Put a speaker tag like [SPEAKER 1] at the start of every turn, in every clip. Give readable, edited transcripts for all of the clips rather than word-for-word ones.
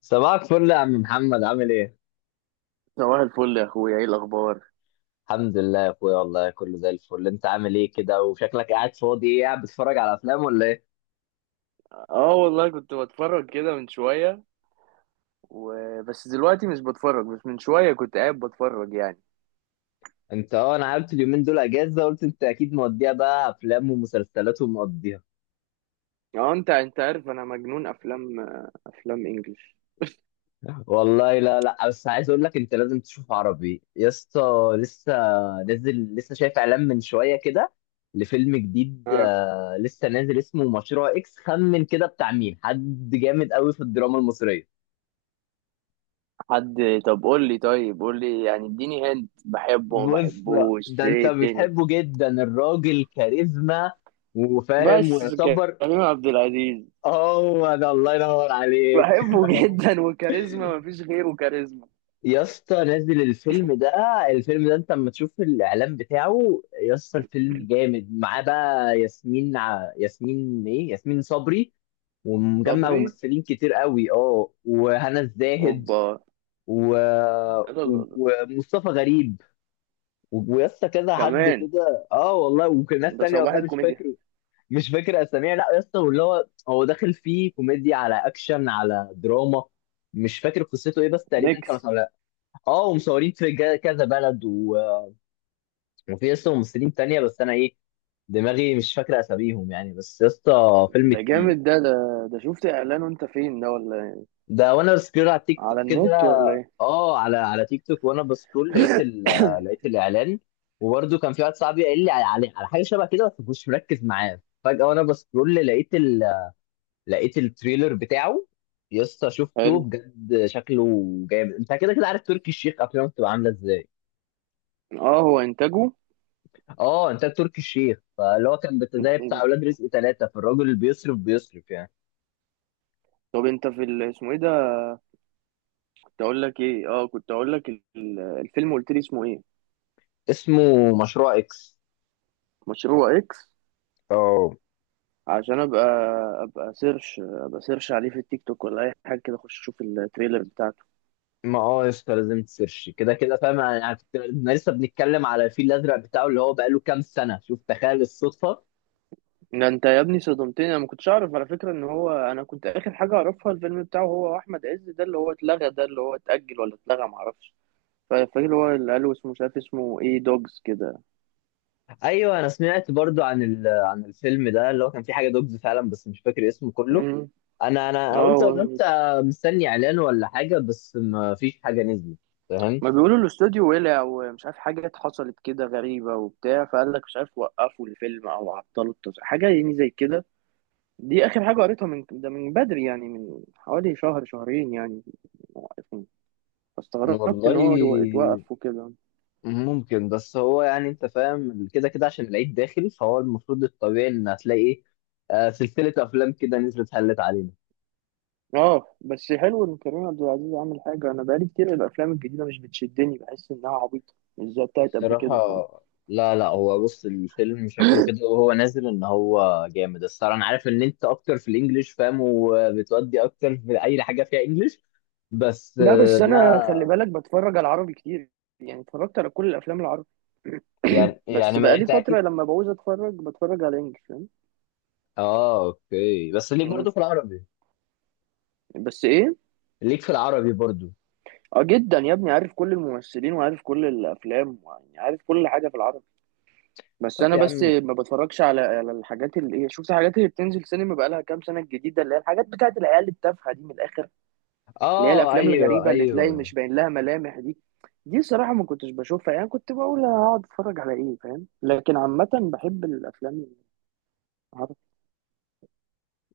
[SPEAKER 1] صباحك فل يا عم محمد، عامل ايه؟
[SPEAKER 2] صباح الفل يا اخويا، ايه الاخبار؟
[SPEAKER 1] الحمد لله يا اخويا، والله كله زي الفل. انت عامل ايه كده وشكلك قاعد فاضي، ايه قاعد بتتفرج على افلام ولا ايه؟
[SPEAKER 2] اه والله كنت بتفرج كده من شويه، وبس دلوقتي مش بتفرج، بس من شويه كنت قاعد بتفرج يعني.
[SPEAKER 1] انت اه انا عارف اليومين دول اجازه، قلت انت اكيد موديها بقى افلام ومسلسلات ومقضيها.
[SPEAKER 2] اه، انت عارف انا مجنون افلام. افلام انجلش.
[SPEAKER 1] والله لا لا، بس عايز اقول لك انت لازم تشوف عربي يا اسطى. لسه نزل، لسه شايف اعلان من شويه كده لفيلم جديد،
[SPEAKER 2] اه،
[SPEAKER 1] لسه نازل، اسمه مشروع اكس. خمن كده بتاع مين، حد جامد قوي في الدراما المصريه.
[SPEAKER 2] حد. طب قول لي طيب قول لي يعني، اديني هنت بحبه ما
[SPEAKER 1] بص،
[SPEAKER 2] بحبوش،
[SPEAKER 1] ده انت
[SPEAKER 2] ايه الدنيا؟
[SPEAKER 1] بتحبه جدا، الراجل كاريزما وفاهم
[SPEAKER 2] بس
[SPEAKER 1] ويعتبر.
[SPEAKER 2] كريم عبد العزيز.
[SPEAKER 1] هو ده، الله ينور عليك.
[SPEAKER 2] بحبه جدا، وكاريزما مفيش غيره كاريزما.
[SPEAKER 1] يا اسطى نزل الفيلم ده، الفيلم ده انت لما تشوف الاعلان بتاعه يا اسطى، الفيلم جامد. معاه بقى ياسمين ياسمين ايه، ياسمين صبري، ومجمع
[SPEAKER 2] صبري.
[SPEAKER 1] ممثلين كتير قوي، اه، وهنا الزاهد
[SPEAKER 2] اوبا.
[SPEAKER 1] و...
[SPEAKER 2] يلا، يلا، يلا.
[SPEAKER 1] ومصطفى غريب ويا اسطى كذا حد
[SPEAKER 2] كمان.
[SPEAKER 1] كده، اه والله، وكان ناس
[SPEAKER 2] ده
[SPEAKER 1] تانية
[SPEAKER 2] صباح
[SPEAKER 1] والله مش
[SPEAKER 2] الكوميديا.
[SPEAKER 1] فاكر. مش فاكر اساميها، لا يا اسطى. واللي هو هو داخل فيه كوميديا على اكشن على دراما، مش فاكر قصته ايه، بس تقريبا كانوا
[SPEAKER 2] ميكس.
[SPEAKER 1] اه، ومصورين في كذا بلد وفي يا اسطى ممثلين تانية بس انا ايه، دماغي مش فاكر اساميهم يعني، بس يا اسطى فيلم
[SPEAKER 2] ده
[SPEAKER 1] تقيل.
[SPEAKER 2] جامد ده شفت اعلانه انت فين، ده ولا ايه؟
[SPEAKER 1] ده وانا بسكرول على تيك توك
[SPEAKER 2] على
[SPEAKER 1] كده،
[SPEAKER 2] النت ولا ايه؟
[SPEAKER 1] اه على تيك توك وانا بسكرول لقيت لقيت الاعلان. وبرده كان في واحد صاحبي قال لي على حاجه شبه كده، بس مش مركز معاه، فجاه وانا بسكرول لقيت، لقيت التريلر بتاعه. يا اسطى شفته
[SPEAKER 2] حلو.
[SPEAKER 1] بجد، شكله جامد. انت كده كده عارف تركي الشيخ افلامه بتبقى عامله ازاي،
[SPEAKER 2] اه، هو انتاجه.
[SPEAKER 1] اه، انت تركي الشيخ، فاللي هو كان زي بتاع اولاد رزق ثلاثه، فالراجل اللي بيصرف بيصرف يعني.
[SPEAKER 2] طب انت في اسمه ايه ده؟ كنت اقول لك الفيلم قلت لي اسمه ايه؟
[SPEAKER 1] اسمه مشروع اكس.
[SPEAKER 2] مشروع اكس.
[SPEAKER 1] اه.
[SPEAKER 2] عشان ابقى سيرش عليه في التيك توك، ولا اي حاجه كده اخش اشوف التريلر بتاعته.
[SPEAKER 1] ما اه يا اسطى، لازم تسيرش كده كده فاهم يعني، احنا لسه بنتكلم على الفيل الازرق بتاعه اللي هو بقاله كام سنه، شوف تخيل الصدفه.
[SPEAKER 2] ده انت يا ابني صدمتني، انا ما كنتش اعرف على فكره ان هو انا كنت اخر حاجه اعرفها الفيلم بتاعه هو احمد عز ده، اللي هو اتلغى، ده اللي هو اتاجل ولا اتلغى ما اعرفش. فاكر اللي هو اللي قالوا اسمه، مش عارف اسمه ايه، دوجز كده.
[SPEAKER 1] ايوه انا سمعت برضو عن عن الفيلم ده، اللي هو كان فيه حاجه دوجز فعلا بس مش فاكر اسمه كله.
[SPEAKER 2] مم.
[SPEAKER 1] انا
[SPEAKER 2] اه.
[SPEAKER 1] قلت ان انت مستني اعلان ولا حاجه، بس ما فيش حاجه نزلت. فاهم.
[SPEAKER 2] ما بيقولوا الاستوديو ولع ومش عارف حاجات حصلت كده غريبة وبتاع، فقال لك مش عارف، وقفوا الفيلم او عطلوا التصوير حاجة يعني زي كده. دي اخر حاجة قريتها من ده، من بدري يعني، من حوالي شهر شهرين يعني. موقفين. فاستغربت
[SPEAKER 1] والله
[SPEAKER 2] ان هو اتوقف وكده.
[SPEAKER 1] ممكن، بس هو يعني انت فاهم كده كده عشان العيد داخل، فهو المفروض الطبيعي ان هتلاقي ايه، سلسله افلام كده نزلت هلت علينا.
[SPEAKER 2] اه، بس حلو ان كريم عبد العزيز عامل حاجة. انا بقالي كتير الافلام الجديدة مش بتشدني، بحس انها عبيطة، مش زي بتاعت قبل
[SPEAKER 1] الصراحه
[SPEAKER 2] كده.
[SPEAKER 1] لا لا، هو بص الفيلم شكله كده وهو نازل ان هو جامد الصراحه. انا عارف ان انت اكتر في الانجليش فاهم، وبتودي اكتر في اي حاجه فيها انجليش، بس
[SPEAKER 2] لا، بس انا خلي
[SPEAKER 1] ده
[SPEAKER 2] بالك بتفرج على عربي كتير، يعني اتفرجت على كل الافلام العربي.
[SPEAKER 1] يعني يعني،
[SPEAKER 2] بس
[SPEAKER 1] ما
[SPEAKER 2] بقالي
[SPEAKER 1] انت
[SPEAKER 2] فتره
[SPEAKER 1] اكيد.
[SPEAKER 2] لما بعوز اتفرج، بتفرج على انجلش، فاهم؟
[SPEAKER 1] اه اوكي، بس ليك
[SPEAKER 2] مم.
[SPEAKER 1] برضو في العربي.
[SPEAKER 2] بس ايه.
[SPEAKER 1] ليك في العربي برضو.
[SPEAKER 2] اه، جدا يا ابني، عارف كل الممثلين وعارف كل الافلام، يعني عارف كل حاجه في العربي. بس
[SPEAKER 1] طب
[SPEAKER 2] انا
[SPEAKER 1] يا
[SPEAKER 2] بس
[SPEAKER 1] عم،
[SPEAKER 2] ما بتفرجش على الحاجات اللي ايه، شفت الحاجات اللي بتنزل سينما بقالها كام سنه، الجديده اللي هي الحاجات بتاعت العيال التافهه دي، من الاخر. اللي هي
[SPEAKER 1] اه
[SPEAKER 2] الافلام
[SPEAKER 1] ايوه
[SPEAKER 2] الغريبه اللي تلاقي
[SPEAKER 1] ايوه.
[SPEAKER 2] مش باين لها ملامح دي. دي صراحه ما كنتش بشوفها، يعني كنت بقول هقعد اتفرج على ايه، فاهم؟ لكن عامه بحب الافلام العربي.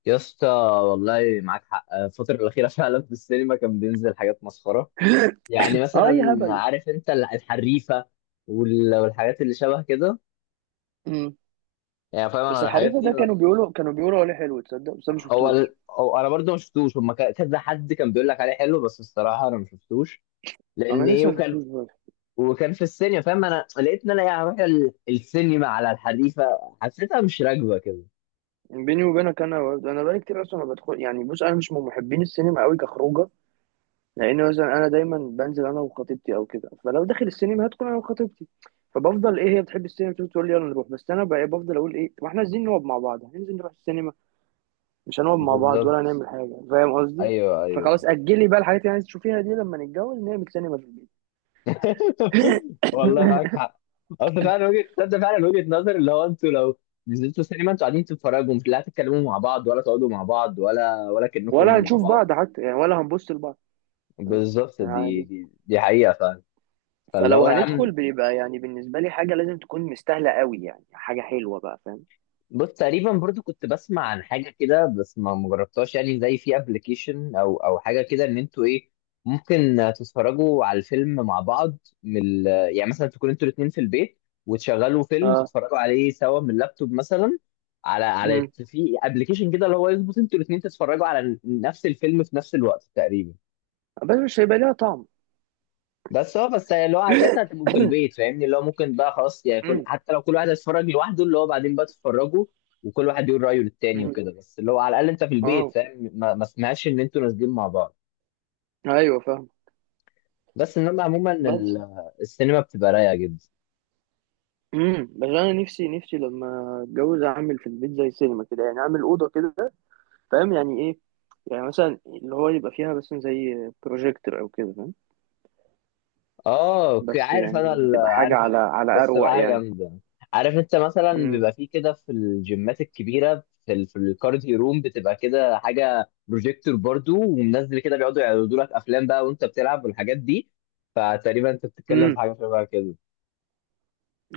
[SPEAKER 1] يا اسطى والله معاك حق، الفترة الأخيرة فعلا في السينما كان بينزل حاجات مسخرة. يعني
[SPEAKER 2] اه،
[SPEAKER 1] مثلا
[SPEAKER 2] اي هبل.
[SPEAKER 1] عارف انت الحريفة والحاجات اللي شبه كده،
[SPEAKER 2] مم.
[SPEAKER 1] يعني فاهم
[SPEAKER 2] بس
[SPEAKER 1] انا الحاجات
[SPEAKER 2] الحريفه
[SPEAKER 1] دي
[SPEAKER 2] ده كانوا بيقولوا عليه حلو، تصدق؟ بس انا ما
[SPEAKER 1] هو
[SPEAKER 2] شفتوش.
[SPEAKER 1] هو انا برضو ما شفتوش. هما كذا حد كان بيقول لك عليه حلو، بس الصراحة انا ما شفتوش. لان
[SPEAKER 2] انا
[SPEAKER 1] ايه
[SPEAKER 2] لسه ما
[SPEAKER 1] وكان،
[SPEAKER 2] شفتوش برضه.
[SPEAKER 1] وكان في السينما فاهم. انا لقيت ان انا يعني هروح السينما على الحريفه، حسيتها مش راكبه كده.
[SPEAKER 2] بيني وبينك، انا بقالي كتير اصلا ما بدخل يعني، بص انا مش من محبين السينما قوي كخروجه. لان مثلا انا دايما بنزل انا وخطيبتي او كده، فلو داخل السينما هتكون انا وخطيبتي. فبفضل ايه، هي بتحب السينما، بتقول لي يلا نروح، بس انا بقى بفضل اقول ايه، ما احنا عايزين نقعد مع بعض، هننزل نروح السينما. مش هنقعد مع بعض ولا
[SPEAKER 1] بالظبط،
[SPEAKER 2] هنعمل حاجه، فاهم قصدي؟
[SPEAKER 1] ايوه ايوه.
[SPEAKER 2] فخلاص، اجلي بقى الحاجات اللي عايز تشوفيها دي، لما نتجوز نعمل سينما في البيت.
[SPEAKER 1] والله معاك حق. اصل فعلا وجهه، تصدق فعلا وجهه نظر، اللي هو انتوا لو نزلتوا سينما انتوا قاعدين تتفرجوا، مش لا تتكلموا مع بعض ولا تقعدوا مع بعض ولا ولا
[SPEAKER 2] ولا
[SPEAKER 1] كأنكم مع
[SPEAKER 2] هنشوف
[SPEAKER 1] بعض.
[SPEAKER 2] بعض حتى يعني، ولا هنبص لبعض
[SPEAKER 1] بالظبط،
[SPEAKER 2] يعني.
[SPEAKER 1] دي حقيقه فعلا. فاللي
[SPEAKER 2] فلو
[SPEAKER 1] هو يا
[SPEAKER 2] هندخل
[SPEAKER 1] عم،
[SPEAKER 2] بيبقى يعني بالنسبه لي حاجه لازم تكون مستاهله قوي، يعني حاجه حلوه بقى، فاهم؟
[SPEAKER 1] بص تقريبا برضو كنت بسمع عن حاجه كده بس ما جربتهاش يعني، زي في ابلكيشن او حاجه كده، ان انتوا ايه ممكن تتفرجوا على الفيلم مع بعض من يعني مثلا تكونوا انتوا الاثنين في البيت، وتشغلوا فيلم
[SPEAKER 2] اه.
[SPEAKER 1] تتفرجوا عليه سوا من اللابتوب مثلا، على
[SPEAKER 2] أمم.
[SPEAKER 1] في ابلكيشن كده، اللي هو يظبط انتوا الاثنين تتفرجوا على نفس الفيلم في نفس الوقت تقريبا.
[SPEAKER 2] بس مش هيبقى ليها طعم.
[SPEAKER 1] بس هو بس، اللي هو على فكره هتبقوا في البيت فاهمني، اللي هو ممكن بقى خلاص يعني، كل، حتى لو كل واحد هيتفرج لوحده، اللي هو بعدين بقى تتفرجوا وكل واحد يقول رايه للتاني
[SPEAKER 2] مم.
[SPEAKER 1] وكده. بس اللي هو على الاقل انت في البيت
[SPEAKER 2] اه،
[SPEAKER 1] فاهم، ما سمعش ان انتوا نازلين مع بعض.
[SPEAKER 2] ايوه، فاهم.
[SPEAKER 1] بس انما عموما
[SPEAKER 2] بس
[SPEAKER 1] السينما بتبقى رايقه جدا.
[SPEAKER 2] بس انا نفسي لما اتجوز اعمل في البيت زي سينما كده، يعني اعمل اوضه كده. فاهم يعني ايه؟ يعني مثلا اللي هو يبقى فيها مثلا زي بروجيكتور او كده، فاهم؟
[SPEAKER 1] اه اوكي،
[SPEAKER 2] بس
[SPEAKER 1] عارف انا
[SPEAKER 2] يعني هتبقى حاجه
[SPEAKER 1] عارف،
[SPEAKER 2] على
[SPEAKER 1] بس
[SPEAKER 2] اروق
[SPEAKER 1] بحاجه
[SPEAKER 2] يعني.
[SPEAKER 1] جامده. عارف انت مثلا
[SPEAKER 2] امم.
[SPEAKER 1] بيبقى فيه كده في الجيمات الكبيره، في في الكارديو روم بتبقى كده حاجه بروجيكتور برضو ومنزل كده، بيقعدوا يعرضوا لك افلام بقى وانت بتلعب والحاجات دي. فتقريبا انت بتتكلم
[SPEAKER 2] امم.
[SPEAKER 1] في حاجه شبه كده.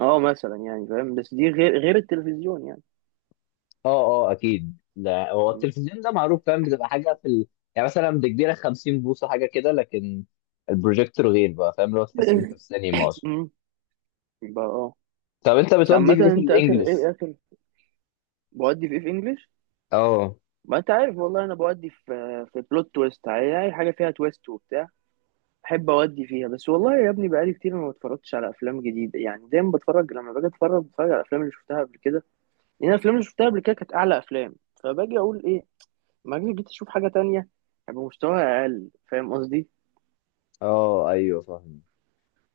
[SPEAKER 2] اه، مثلا يعني فاهم، بس دي غير التلفزيون يعني.
[SPEAKER 1] اه اه اكيد، لا هو
[SPEAKER 2] مم.
[SPEAKER 1] التلفزيون ده معروف فاهم، بتبقى حاجه في يعني مثلا بكبيره 50 بوصه حاجه كده، لكن البروجيكتور غير بقى فاهم، لو تحس انت في سينما اصلا.
[SPEAKER 2] امم. يبقى اه.
[SPEAKER 1] طب انت
[SPEAKER 2] بس
[SPEAKER 1] بتودي
[SPEAKER 2] عامه،
[SPEAKER 1] في ايه في
[SPEAKER 2] انت اخر
[SPEAKER 1] الانجليش؟
[SPEAKER 2] ايه اخر بودي في ايه في انجلش؟
[SPEAKER 1] اه
[SPEAKER 2] ما انت عارف، والله انا بودي في بلوت تويست، اي حاجه فيها تويست وبتاع. احب اودي فيها بس. والله يا ابني بقالي كتير ما بتفرجتش على افلام جديده، يعني دايما بتفرج، لما باجي اتفرج بتفرج على الافلام اللي شفتها قبل كده. لان الافلام اللي شفتها قبل كده كانت اعلى افلام. فباجي اقول ايه، ما اجي جيت اشوف حاجه تانية، هيبقى مستواها اقل، فاهم قصدي؟
[SPEAKER 1] اه ايوه فاهم.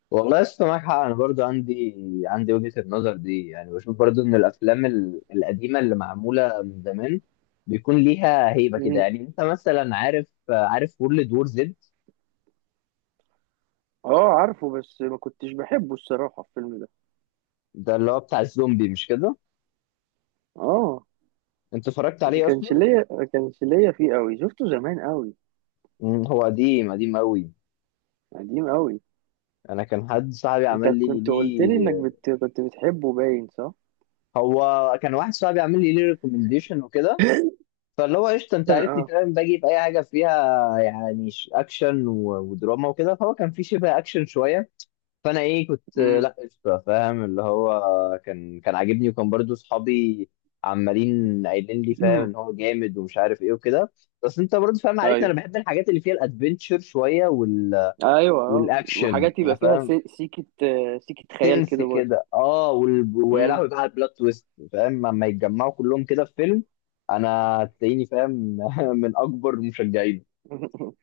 [SPEAKER 1] والله يا اسطى معاك حق، انا برضو عندي وجهة النظر دي. يعني بشوف برضو ان الافلام القديمة اللي معمولة من زمان بيكون ليها هيبة كده.
[SPEAKER 2] مم.
[SPEAKER 1] يعني انت مثلا عارف، وورلد وور زد،
[SPEAKER 2] اه، عارفه بس ما كنتش بحبه الصراحه الفيلم ده.
[SPEAKER 1] ده اللي هو بتاع الزومبي مش كده،
[SPEAKER 2] اه.
[SPEAKER 1] انت اتفرجت
[SPEAKER 2] ما
[SPEAKER 1] عليه اصلا؟
[SPEAKER 2] كانش ليا ما كانش ليا فيه قوي، شفته زمان قوي.
[SPEAKER 1] مم، هو قديم قديم قوي.
[SPEAKER 2] قديم قوي.
[SPEAKER 1] انا كان حد صاحبي
[SPEAKER 2] انت
[SPEAKER 1] عمل لي
[SPEAKER 2] كنت قلت لي انك
[SPEAKER 1] ليه،
[SPEAKER 2] كنت بتحبه باين، صح؟
[SPEAKER 1] هو كان واحد صاحبي عامل لي ليه ريكومنديشن وكده. فاللي هو قشطه، انت عارفني
[SPEAKER 2] اه.
[SPEAKER 1] فاهم باجي في اي حاجه فيها، يعني اكشن ودراما وكده، فهو كان في شبه اكشن شويه، فانا ايه كنت
[SPEAKER 2] امم.
[SPEAKER 1] لا قشطه فاهم، اللي هو كان عاجبني، وكان برضو صحابي عمالين قايلين لي فاهم ان هو جامد ومش عارف ايه وكده. بس انت برضو فاهم، عارفني انا
[SPEAKER 2] ايوه،
[SPEAKER 1] بحب الحاجات اللي فيها الادفنتشر شويه
[SPEAKER 2] ايوه. آه.
[SPEAKER 1] والاكشن
[SPEAKER 2] وحاجات
[SPEAKER 1] يعني
[SPEAKER 2] يبقى فيها
[SPEAKER 1] فاهم،
[SPEAKER 2] سيكة خيال
[SPEAKER 1] سنس
[SPEAKER 2] كده برضه.
[SPEAKER 1] كده اه ويا
[SPEAKER 2] مم.
[SPEAKER 1] لهوي بقى على البلوت تويست فاهم، لما يتجمعوا كلهم كده في فيلم انا تلاقيني فاهم من اكبر مشجعينه.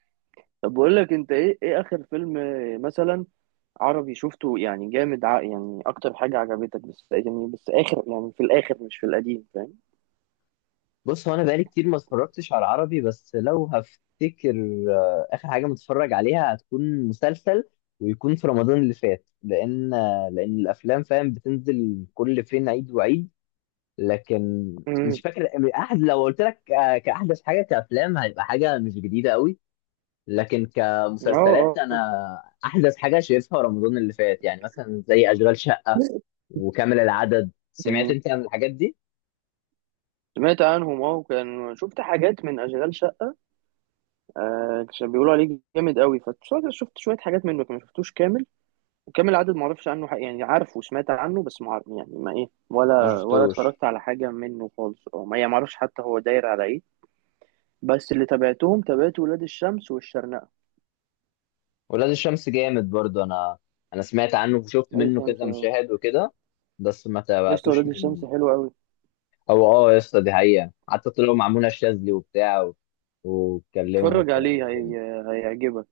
[SPEAKER 2] طب بقول لك انت ايه اخر فيلم مثلا عربي شفته، يعني جامد، يعني اكتر حاجة عجبتك، بس يعني اخر يعني، في الاخر مش في القديم، فاهم؟
[SPEAKER 1] بص هو انا بقالي كتير ما اتفرجتش على العربي، بس لو هفتكر اخر حاجه متفرج عليها هتكون مسلسل ويكون في رمضان اللي فات. لان لان الافلام فاهم بتنزل كل فين عيد وعيد، لكن مش
[SPEAKER 2] مم.
[SPEAKER 1] فاكر احد. لو قلت لك كاحدث حاجه كافلام هيبقى حاجه مش جديده قوي، لكن كمسلسلات
[SPEAKER 2] اه، اه.
[SPEAKER 1] انا احدث حاجه شايفها رمضان اللي فات. يعني مثلا زي اشغال شقه وكامل العدد، سمعت
[SPEAKER 2] مم.
[SPEAKER 1] انت عن الحاجات دي؟
[SPEAKER 2] سمعت عنهم اه، وكان شفت حاجات من اشغال شقة. آه، كان بيقولوا عليه جامد قوي، فشفت شوية حاجات منه، ما شفتوش كامل. وكامل العدد ما اعرفش عنه حق يعني، عارفه وسمعت عنه بس ما عارف يعني، ما ايه
[SPEAKER 1] ما
[SPEAKER 2] ولا
[SPEAKER 1] شفتوش
[SPEAKER 2] اتفرجت على حاجه منه خالص، او ما يعني ما اعرفش حتى هو داير على ايه. بس اللي تابعتهم، تابعت ولاد الشمس والشرنقه.
[SPEAKER 1] ولاد الشمس جامد برضه. انا انا سمعت عنه وشفت
[SPEAKER 2] ولاد
[SPEAKER 1] منه
[SPEAKER 2] الشمس.
[SPEAKER 1] كده
[SPEAKER 2] آه.
[SPEAKER 1] مشاهد وكده بس ما
[SPEAKER 2] لسه
[SPEAKER 1] تابعتوش
[SPEAKER 2] ولاد الشمس
[SPEAKER 1] من.
[SPEAKER 2] حلو قوي.
[SPEAKER 1] او اه يا اسطى دي حقيقه، حتى طلعوا مع منى الشاذلي وبتاع واتكلموا
[SPEAKER 2] اتفرج
[SPEAKER 1] والكلام
[SPEAKER 2] عليه.
[SPEAKER 1] الجامد.
[SPEAKER 2] هيعجبك.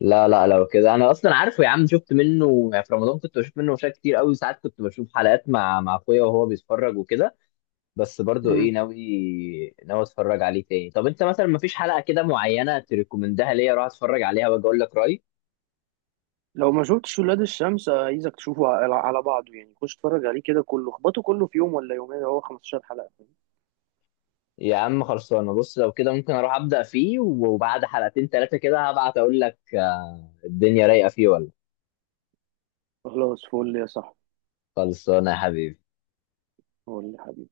[SPEAKER 1] لا لا لو كده انا اصلا عارفه يا عم، شفت منه يعني في رمضان، كنت بشوف منه مشاهد كتير قوي، ساعات كنت بشوف حلقات مع اخويا وهو بيتفرج وكده. بس برضو ايه،
[SPEAKER 2] مم.
[SPEAKER 1] ناوي اتفرج عليه تاني. طب انت مثلا مفيش حلقة كده معينة تريكومندها ليا اروح اتفرج عليها واجي اقول لك رأيي؟
[SPEAKER 2] لو ما شفتش ولاد الشمس، عايزك تشوفه على بعضه يعني، خش اتفرج عليه كده كله، اخبطه كله في يوم ولا يومين، هو 15 حلقه.
[SPEAKER 1] يا عم خلصانه، بص لو كده ممكن اروح ابدأ فيه وبعد حلقتين ثلاثة كده هبعت اقول لك الدنيا رايقة فيه ولا.
[SPEAKER 2] خلاص فل يا صاحبي.
[SPEAKER 1] خلصانه يا حبيبي.
[SPEAKER 2] فل.